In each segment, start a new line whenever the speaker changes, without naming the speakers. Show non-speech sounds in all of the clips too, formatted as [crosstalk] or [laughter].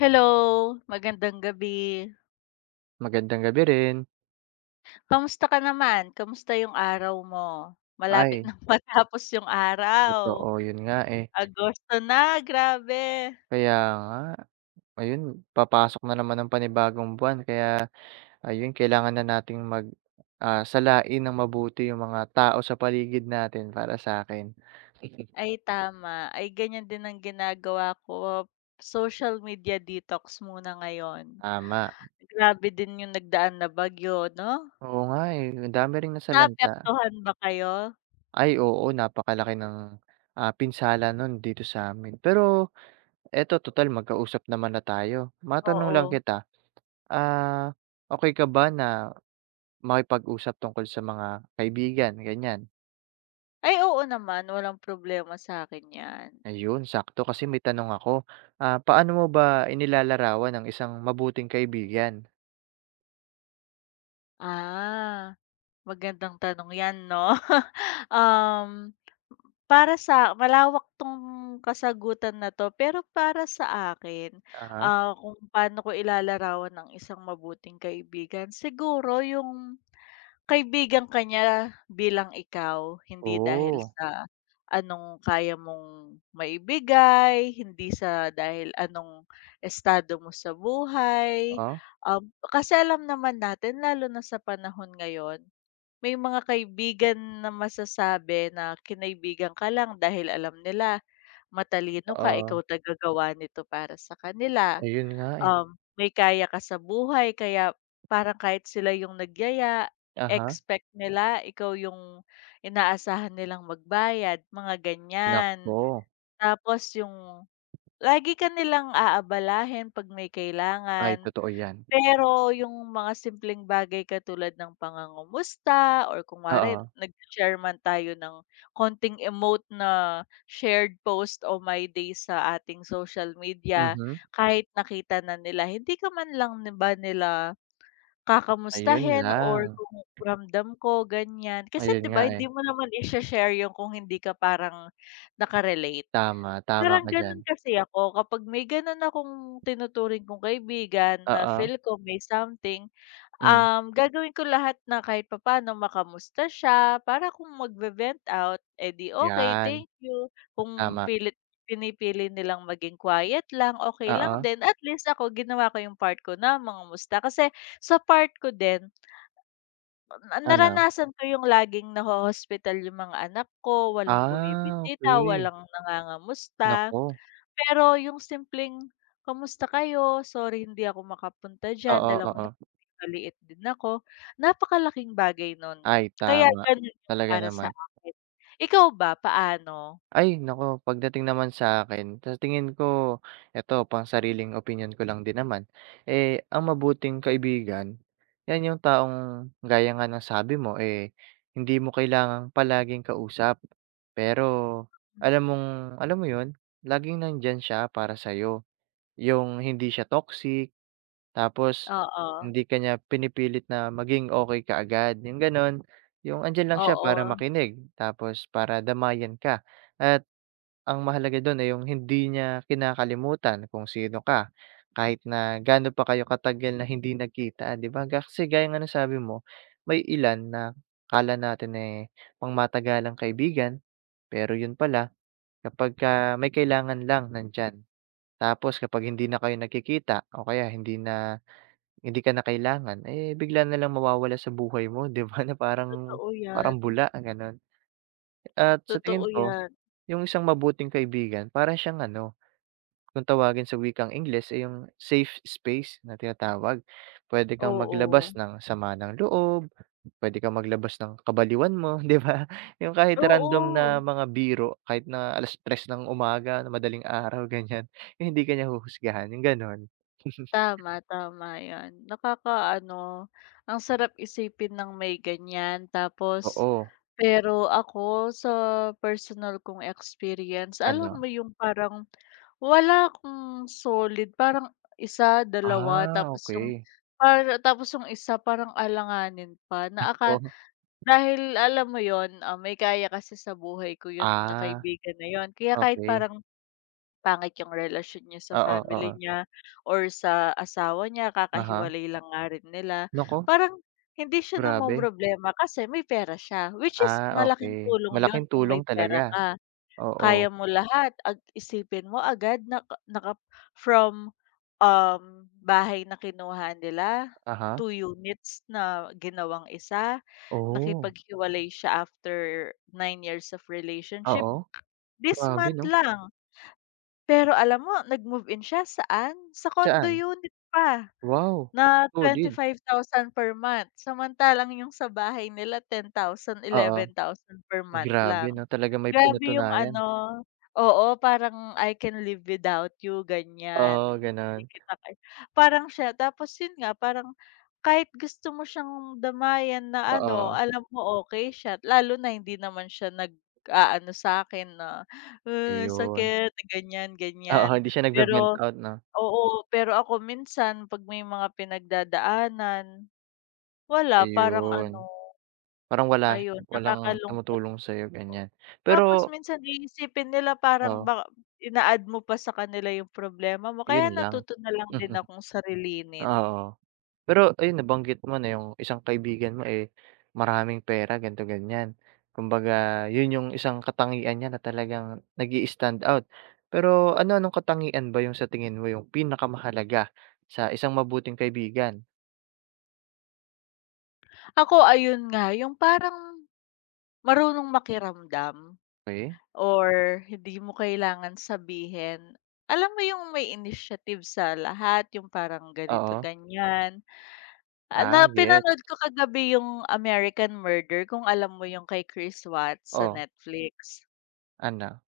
Hello, magandang gabi.
Magandang gabi rin.
Kamusta ka naman? Kamusta yung araw mo? Malapit
Ay,
nang [laughs] matapos yung araw.
totoo yun nga, eh.
Agosto na, grabe.
Kaya nga, ayun papasok na naman ang panibagong buwan kaya ayun kailangan na nating salain ng mabuti yung mga tao sa paligid natin para sa akin.
Ay tama, ay ganyan din ang ginagawa ko. Social media detox muna ngayon.
Tama.
Grabe din yung nagdaan na bagyo, 'no?
Oo nga, eh, ang dami ring nasalanta.
Naapektuhan ba kayo?
Ay oo, napakalaki ng, pinsala nun dito sa'min. Pero eto tutal magkausap naman na tayo, matanong
Oo.
lang kita, ah, okey ka ba na makipag-usap tungkol sa mga kaibigan, ganyan.
Ay oo naman, walang problema sa akin 'yan.
Ayun, sakto kasi may tanong ako. Paano mo ba inilalarawan ang isang mabuting kaibigan?
Ah, magandang tanong 'yan, 'no? [laughs] Um Para sa malawak 'tong kasagutan na 'to, pero para sa akin,
Aha.
kung paano ko ilalarawan ng isang mabuting kaibigan, siguro yung kaibigan kanya bilang ikaw, hindi dahil
Oh,
sa anong kaya mong maibigay, hindi sa dahil anong estado mo sa buhay.
ah,
Kasi alam naman natin lalo na sa panahon ngayon, may mga kaibigan na masasabi na kinaibigan ka lang dahil alam nila matalino ka,
oo.
ikaw tagagawa nito para sa kanila,
Ayun nga, eh.
may kaya ka sa buhay kaya parang kahit sila yung nagyaya,
Aha,
expect nila ikaw yung inaasahan nilang magbayad, mga ganyan.
naku.
Tapos yung lagi ka nilang aabalahin 'pag may
Ay,
kailangan.
totoo 'yan.
Pero yung mga simpleng bagay katulad ng pangungumusta or kunwari
Oo,
nag-share man tayo ng konting emote na shared post o my day sa ating social media,
mhm.
kahit nakita na nila, hindi ka man lang ni ba nila
Ayun
kakamustahin or
lang,
kung ramdam ko, ganyan. Kasi
ayun
'di ba,
nga, eh.
hindi mo naman i share yung kung hindi ka parang nakarelate.
Tama, tama
Parang
ka diyan.
gano'n kasi ako kapag may gano'n akong tinuturing kong kaibigan na
Oo,
feel ko may something,
hmm,
gagawin ko lahat na kahit papaano makamusta siya para kung magve-vent out, edi okay
'yan,
thank you. Kung
tama.
pilit pinipili nilang maging quiet lang, okay lang
Oo,
din. At least ako ginawa ko yung part ko na mga musta kasi sa part ko din na
ano?
naranasan ko yung laging naho-hospital yung mga anak ko, walang
Ah,
bumibisita,
okay.
walang nangangamusta.
Nako.
Pero yung simpleng, "Kamusta kayo? Sorry hindi ako makapunta diyan,
Oo,
alam mo
oo.
na maliit din ako." Napakalaking bagay nun.
Ay
Kaya
tama,
ganun yung
talaga
para sa
naman.
akin. Ikaw ba, paano?
Ay naku, pagdating naman sa akin sa tingin ko eto pang sariling opinion ko lang din naman, eh, ang mabuting kaibigan, 'yan yung taong gaya nga ng sabi mo, eh, hindi mo kailangang palaging kausap, pero alam
Mm,
mong alam mo 'yun, laging nandiyan siya para sa'yo, yung hindi siya toxic. Tapos
oo,
hindi ka niya pinipilit na maging okey kaagad, yung gano'n. Yung andiyan lang siya para
oo,
makinig, tapos para damayan ka at ang mahalaga do'n ay yung hindi niya kinakalimutan kung sino ka, kahit na gaano pa kayo katagal na hindi nagkita, 'di ba? Kasi gaya nga ng sabi mo, may ilan na akala natin, eh, pangmatagalang kaibigan, pero yun pala kapagka may kailangan lang nandiyan. Tapos kapag hindi na kayo nagkikita o kaya hindi ka na kailangan, eh, bigla na lang mawawala sa buhay mo [laughs] 'di ba, na parang
totoo yan,
parang bula gano'n. At sa tingin
totoo
ko,
yan,
yung isang mabuting kaibigan para siyang ano, kung tawagin sa wikang Ingles, ay yung safe space na tinatawag. Pwede kang
oo.
maglabas ng sama ng loob, pwede kang maglabas ng kabaliwan mo [laughs] 'di ba? Yung kahit random na
Oo.
mga biro, kahit na 3:00 ng umaga, na madaling araw [laughs] ganyan, yung hindi ka niya huhusgahan, yung gano'n.
Tama, tama 'yan. Nakakaano, ang sarap isipin ng may ganyan tapos
Oo,
pero ako sa personal kong experience, alam mo
ano?
yung parang wala akong solid, parang isa dalawa
Ah,
tapos yung
okay.
para tapos yung isa parang alanganin pa na aka
So,
dahil alam mo yon ah, may kaya kasi sa buhay ko yun na
ah,
kaibigan na yon. Kaya kahit
okey.
parang. Pangit yung relasyon niya sa
Oo, oo.
family niya or sa asawa niya,
Aha.
kakahiwalay lang nga rin nila.
Naku,
Parang hindi siya
grabe.
namomroblema kasi may pera siya, which is
Ah,
malaking
okey.
tulong yun
Malaking
kung
tulong
may pera
talaga.
ka.
Oo.
Kaya mo lahat, ag isipin mo agad naka naka from, bahay na kinuha nila,
Aha.
2 units na ginawang isa,
Oh,
nakipaghiwalay siya after 9 years of relationship,
oo.
this
Grabe
month
'no?
lang. Pero alam mo nag-move-in siya, saan? Sa condo
Saan?
unit pa
Wow,
na twenty
solid.
five thousand per month, samantalang yung sa bahay nila 10,000
Oo.
11,000 per month
Grabe
lang.
'no, talagang may
Grabe yung
pinatunayan.
ano oo, parang I can live without you, ganyan.
Oo,
Hindi
gano'n.
kita parang siya tapos yun nga, parang kahit gusto mo siyang damayan na ano,
Oo,
alam mo okey siya, lalo na hindi naman siya nag-aano sa'kin na, "Ah,
iyon.
sakit," ganyan,
Oo,
ganyan.
hindi siya
Pero
nagve-vent out 'no?
oo, pero ako minsan 'pag may mga pinagdadaanan, wala, parang ano,
Ayun. Parang wala
ayun,
Walang
nakakalungkot.
tumutulong sa'yo, ganiyan.
Tapos
Pero
minsan iisipin nila parang
oh,
baka ina-add mo pa sa kanila yung problema mo
'yun
kaya
lang.
natuto na lang
[laughs]
din
Mhm.
akong sarilinin.
Oo. Pero ayun nabanggit mo na yung isang kaibigan mo, eh, maraming pera ganito ganyan. Kumbaga yun yung isang katangian niya na talagang nag-i-stand out. Pero ano-anong katangian ba yung sa tingin mo yung pinakamahalaga sa isang mabuting kaibigan?
Ako ayun nga yung parang marunong makiramdam
Okey,
or hindi mo kailangan sabihin. Alam mo yung may initiative sa lahat, yung parang ganito
oo.
ganyan. Ah,
Ah,
na
gets.
pinanood ko kagabi yung American Murder kung alam mo yung kay Chris Watts sa
Oh,
Netflix.
ano?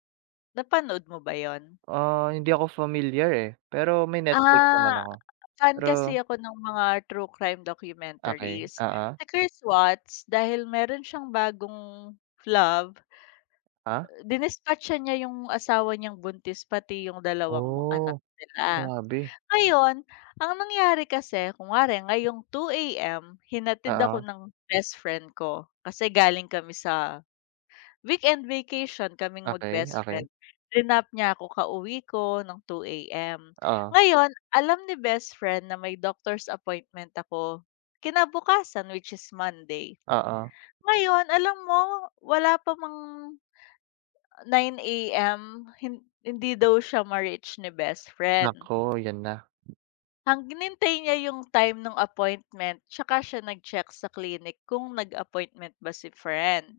Napanood mo ba yon?
Ah, hindi ako familiar, eh, pero may Netflix naman
Ah.
ako.
Fan
Pero
kasi ako ng mga true crime
okay.
documentaries.
Oo.
Si Chris Watts dahil meron siyang bagong love,
Ah?
dinispatcha niya yung asawa niyang buntis pati yung dalawang mga anak
Oh,
nila.
grabe.
Ngayon, ang nangyari kasi kunwari ngayong 2:00 AM hinatid ako
Oo,
ng best friend ko kasi galing kami sa Weekend vacation kaming
okay
mag-best friend,
okay.
rinap niya ako kauwi ko ng 2 AM.
Oo,
Ngayon, alam ni best friend na may doctor's appointment ako kinabukasan, which is Monday.
oo.
Ngayon, alam mo wala pa mang 9 AM, hindi daw siya ma-reach ni best friend.
Naku, 'yan na.
Ang hinintay niya yung time ng appointment tsaka siya nag-check sa clinic kung nag-appointment ba si friend.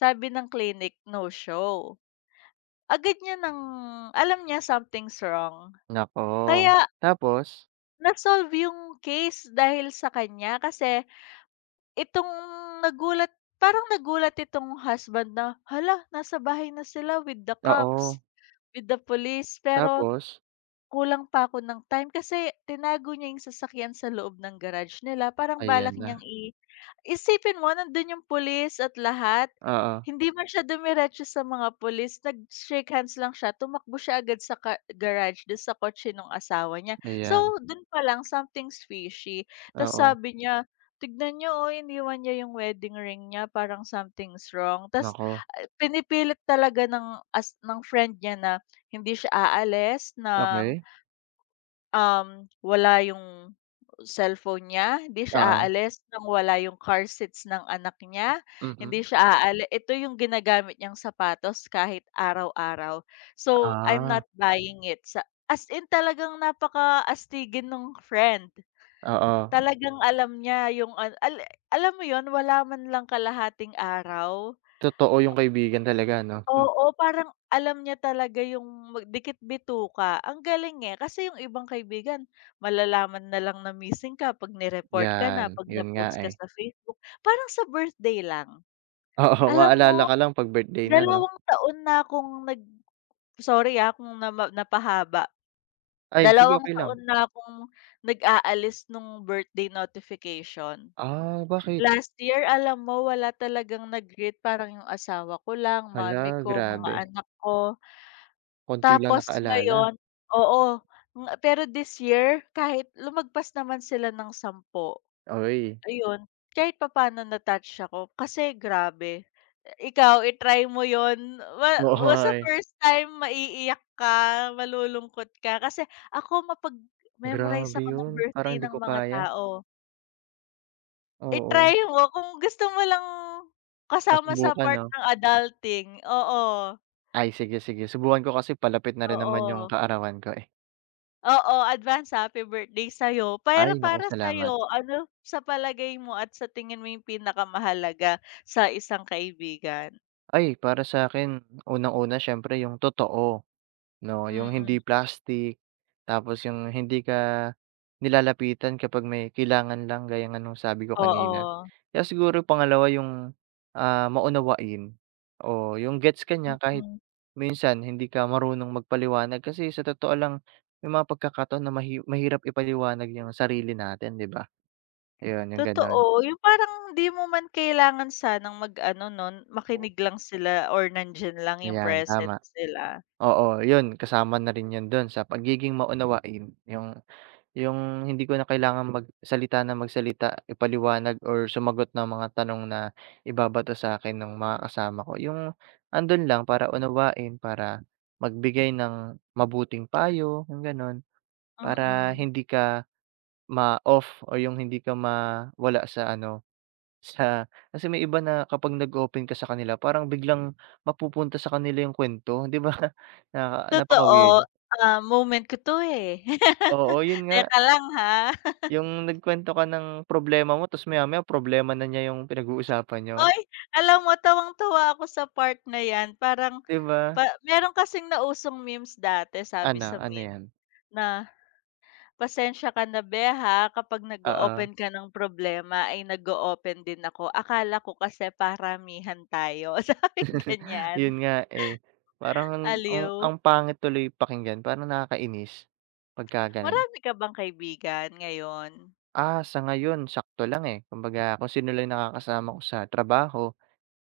Sabi ng clinic, no show. Agad niya alam niya something's wrong.
Naku,
Kaya
tapos?
na-solve yung case dahil sa kanya kasi itong nagulat parang nagulat itong husband na, "Hala, nasa bahay na sila with the cops,
Oo,
with the police." Pero
tapos?
kulang pa ako ng time kasi tinago niya yung sasakyan sa loob ng garage nila. Parang
Ayan
balak
na.
niyang. Isipin mo nandun yung pulis at lahat,
Oo,
hindi man siya dumiretso sa mga pulis, nag-shake hands lang siya, tumakbo siya agad sa ka garage dun sa kotse ng asawa niya. So,
ayan,
dun pa lang something's fishy. Ta's
oo.
sabi niya, "Tignan niyo, oh, iniwan niya yung wedding ring niya, parang something's wrong." Ta's
Naku,
ah, pinipilit talaga ng friend niya na hindi siya aalis ng
okey.
Wala yung cellphone niya, hindi siya
Oo,
aalis ng wala yung car seats ng anak niya,
mm.
hindi siya ito yung ginagamit niyang sapatos kahit araw-araw. So, I'm
Ah,
not buying it sa as in talagang napakaastigin nung friend.
oo.
Talagang alam niya yung an al alam mo yun, wala man lang kalahating araw.
Totoo yung kaibigan talaga 'no? Hmm,
Oo, parang alam niya talaga yung mag dikit-bituka. Ang galing, eh, kasi yung ibang kaibigan malalaman na lang na missing ka 'pag ni-report ka na,
'yan,
'pag
yun nga,
na-post ka
eh.
sa Facebook. Parang sa birthday lang.
[laughs] Oo,
Alam
maalala
mo,
ka lang 'pag birthday na 'no?
2 taon na akong nag sorry, ah, kung nama napahaba.
Ay, sige
Dalawang
okey lang.
taon na akong nag-aalis nung birthday notification.
Ah, bakit?
Last year, alam mo wala talagang nag-greet, parang yung asawa ko lang, mommy
Hala,
ko, mga
grabe.
anak ko.
Konti lang
Tapos
nakaalala.
ngayon oo, nga pero this year kahit lumagpas naman sila ng 10
Uy,
ayun, kahit papaano na-touch ako kasi grabe. Ikaw i-try mo 'yun ma
oo
wa
nga,
sa
eh.
first time maiiyak ka, malulungkot ka kasi ako mapag-memorize
Grabe
ako ng
yun, parang
birthday
'di
ng
ko
mga
kaya.
tao.
Oo,
I-try mo kung gusto mo lang kasama sa
masubukan
part
'no?
ng adulting, oo,
Ay sige, sige subukan ko kasi palapit na rin naman yung
oo.
kaarawan ko, eh.
Oo, advance happy birthday sa'yo.
Ay
Pero
naku
para
salamat.
sa'yo, ano sa palagay mo at sa tingin mo yung pinakamahalaga sa isang kaibigan?
Ay para sa akin unang-una siyempre yung totoo 'no, yung
Mm,
hindi plastic, tapos yung hindi ka nilalapitan kapag may kailangan lang gaya nga nung sabi ko kanina.
oo.
Kaya siguro pangalawa yung, maunawain o yung gets ka niya kahit
Mm,
minsan hindi ka marunong magpaliwanag kasi sa totoo lang may mga pagkakataon na mahirap ipaliwanag yung sarili natin, 'di ba? Ayun yung gano'n.
totoo. Yung parang di mo man kailangan sanang mag-ano 'no, makinig lang sila or nandiyan lang yung
Ayan,
present
tama.
sila.
Oo, yun kasama na rin yun dun sa pagiging maunawain, yung hindi ko na kailangang magsalita ng magsalita, ipaliwanag or sumagot ng mga tanong na ibabato sa'kin nung mga kasama ko. Yung andun lang para unawain, para magbigay ng mabuting payo, yung gano'n. Para
Mm,
hindi ka ma-off o yung hindi ka mawala sa ano. Sa kasi may iba na kapag nag-open ka sa kanila parang biglang mapupunta sa kanila yung kwento, 'di ba? [laughs] Na napaka-weird.
totoo. Ah, moment ko 'to, eh. [laughs]
Oo, yun nga,
Teka lang ha.
yung nagkwento ka ng problema mo tapos maya-maya problema na niya yung pinag-uusapan niyo,
Uy, alam mo tuwang-tuwa ako sa part na 'yan. Parang
'di ba?
Pa meron kasing nausong memes dati sabi
Ano,
sa
ano
meme
yan?
na, "Pasensya ka na beh ha kapag
Oo,
nag-o-open ka ng problema ay nag-o-open din ako. Akala ko kasi paramihan tayo." [laughs] sabi
[laughs]
ganyan,
yun nga, eh. Parang ang ang
aliw.
ang pangit tuloy pakinggan, parang nakakainis pagka gano'n.
Marami ka bang kaibigan ngayon?
Ah, sa ngayon sakto lang, eh, kumbaga kung sino lang nakakasama ko sa trabaho.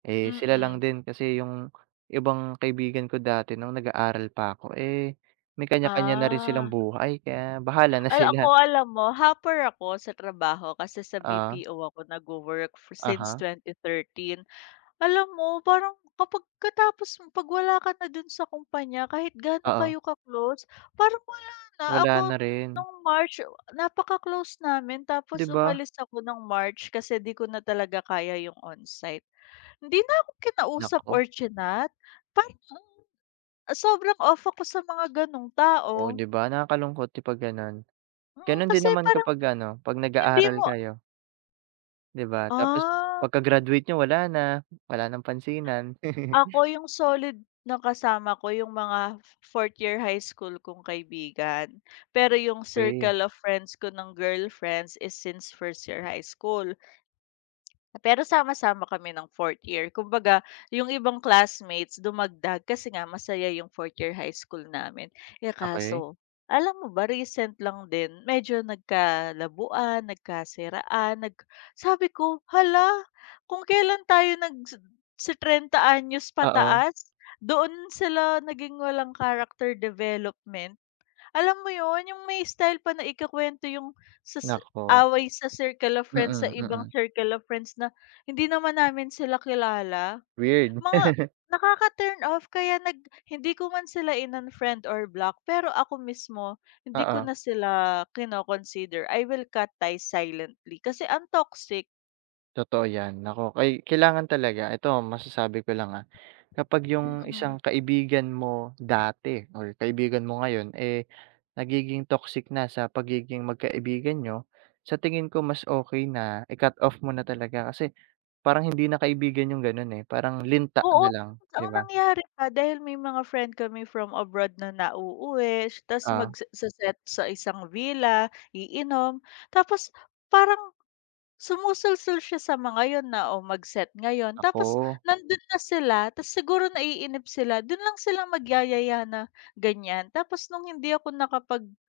Eh, sila lang
Mm.
din kasi yung ibang kaibigan ko dati nung nag-aaral pa ako, eh, may kanya-kanya na rin silang
Ah,
buhay kaya bahala na [laughs]
al ako
sila.
alam mo hopper ako sa trabaho kasi sa
Oo,
BPO ako nagwo-work since
aha,
2013. Alam mo parang kapag katapos mo 'pag wala ka na dun sa kumpanya kahit gaano
oo,
kayo ka-close, parang wala na.
wala
Ako
na rin,
nung March napaka-close namin tapos
'di ba?
umalis ako ng March kasi 'di ko na talaga kaya yung onsite. Hindi na ako kinausap
Naku,
or chinat. Parang mm, sobrang off ako sa mga ganong
oh,
tao.
'di ba nakakalungkot 'di 'pag gano'n.
Mm,
Gano'n din
kasi
naman
parang
kapag ano, 'pag
hindi
nag-aaral
mo
kayo, 'di ba? Tapos
ah.
pagka-graduate niyo wala na, wala ng pansinan.
Ako
[laughs]
yung solid na kasama ko yung mga fourth year high school kong kaibigan. Pero yung
Okey,
circle of friends ko ng girlfriends is since first year high school. Pero sama-sama kami ng fourth year. Kumbaga, yung ibang classmates dumagdag kasi nga masaya yung fourth year high school namin. Eh kaso,
okey,
alam mo ba, recent lang din, medyo nagkalabuan, nagkasiraan. Sabi ko, hala, kung kailan tayo sa 30 anyos
oo,
pataas, doon sila naging walang character development. Alam mo yon yung may style pa na ikakwento yung sa
naku,
away sa circle of friends, sa
mm,
ibang
mm,
circle of friends na hindi naman namin sila kilala.
weird,
Mga
[laughs]
nakaka-turn off kaya hindi ko man sila in-unfriend or block, pero ako mismo hindi ko
oo.
na sila kino-consider. I will cut ties silently kasi ang toxic.
Totoo 'yan, naku kay kailangan talaga ito masasabi ko lang, kapag yung
Mm.
isang
Mm.
kaibigan mo dati or kaibigan mo ngayon, eh, nagiging toxic na sa pagiging magkaibigan niyo, sa tingin ko mas okay na i-cut off mo na talaga kasi parang hindi na kaibigan yung gano'n, eh, parang linta
Oo,
na lang,
tapos
'di
ang
ba?
nangyari pa dahil may mga friend kami from abroad na nauuwi ta's
Oo,
magse-set sa isang villa, iinom. Tapos parang sumusulsul siya sa mga yun na, "O mag-set ngayon." Tapos
naku,
nandun na sila ta's siguro naiinip sila, dun lang sila magyayaya na ganyan. Tapos nung hindi ako nakapag-commit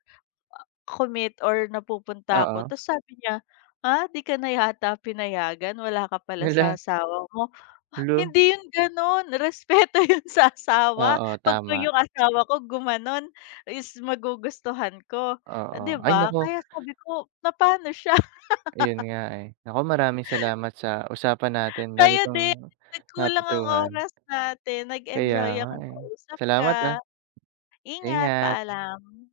or napupunta ako
oo.
tapos sabi niya, "Ah, 'di ka na yata pinayagan, wala ka pala sa
Hala,
asawa mo."
hala,
Hindi 'yun gano'n, respeto [laughs] 'yun sa asawa.
oo,
'Pag
tama,
yung asawa ko gumano'n is magugustuhan ko,
oo.
'di
Ay
ba?
nako.
Kaya sabi ko, napa'no siya? [laughs]
Ayun nga, eh. Naku, maraming salamat sa usapan natin. Dami
Tayo
kong
din, nagkulang ang
natutuhan.
oras natin,
Kaya
nag-enjoy
nga,
akong
eh.
kausap
Salamat, ah.
ka. Ingat,
Ingat.
paalam.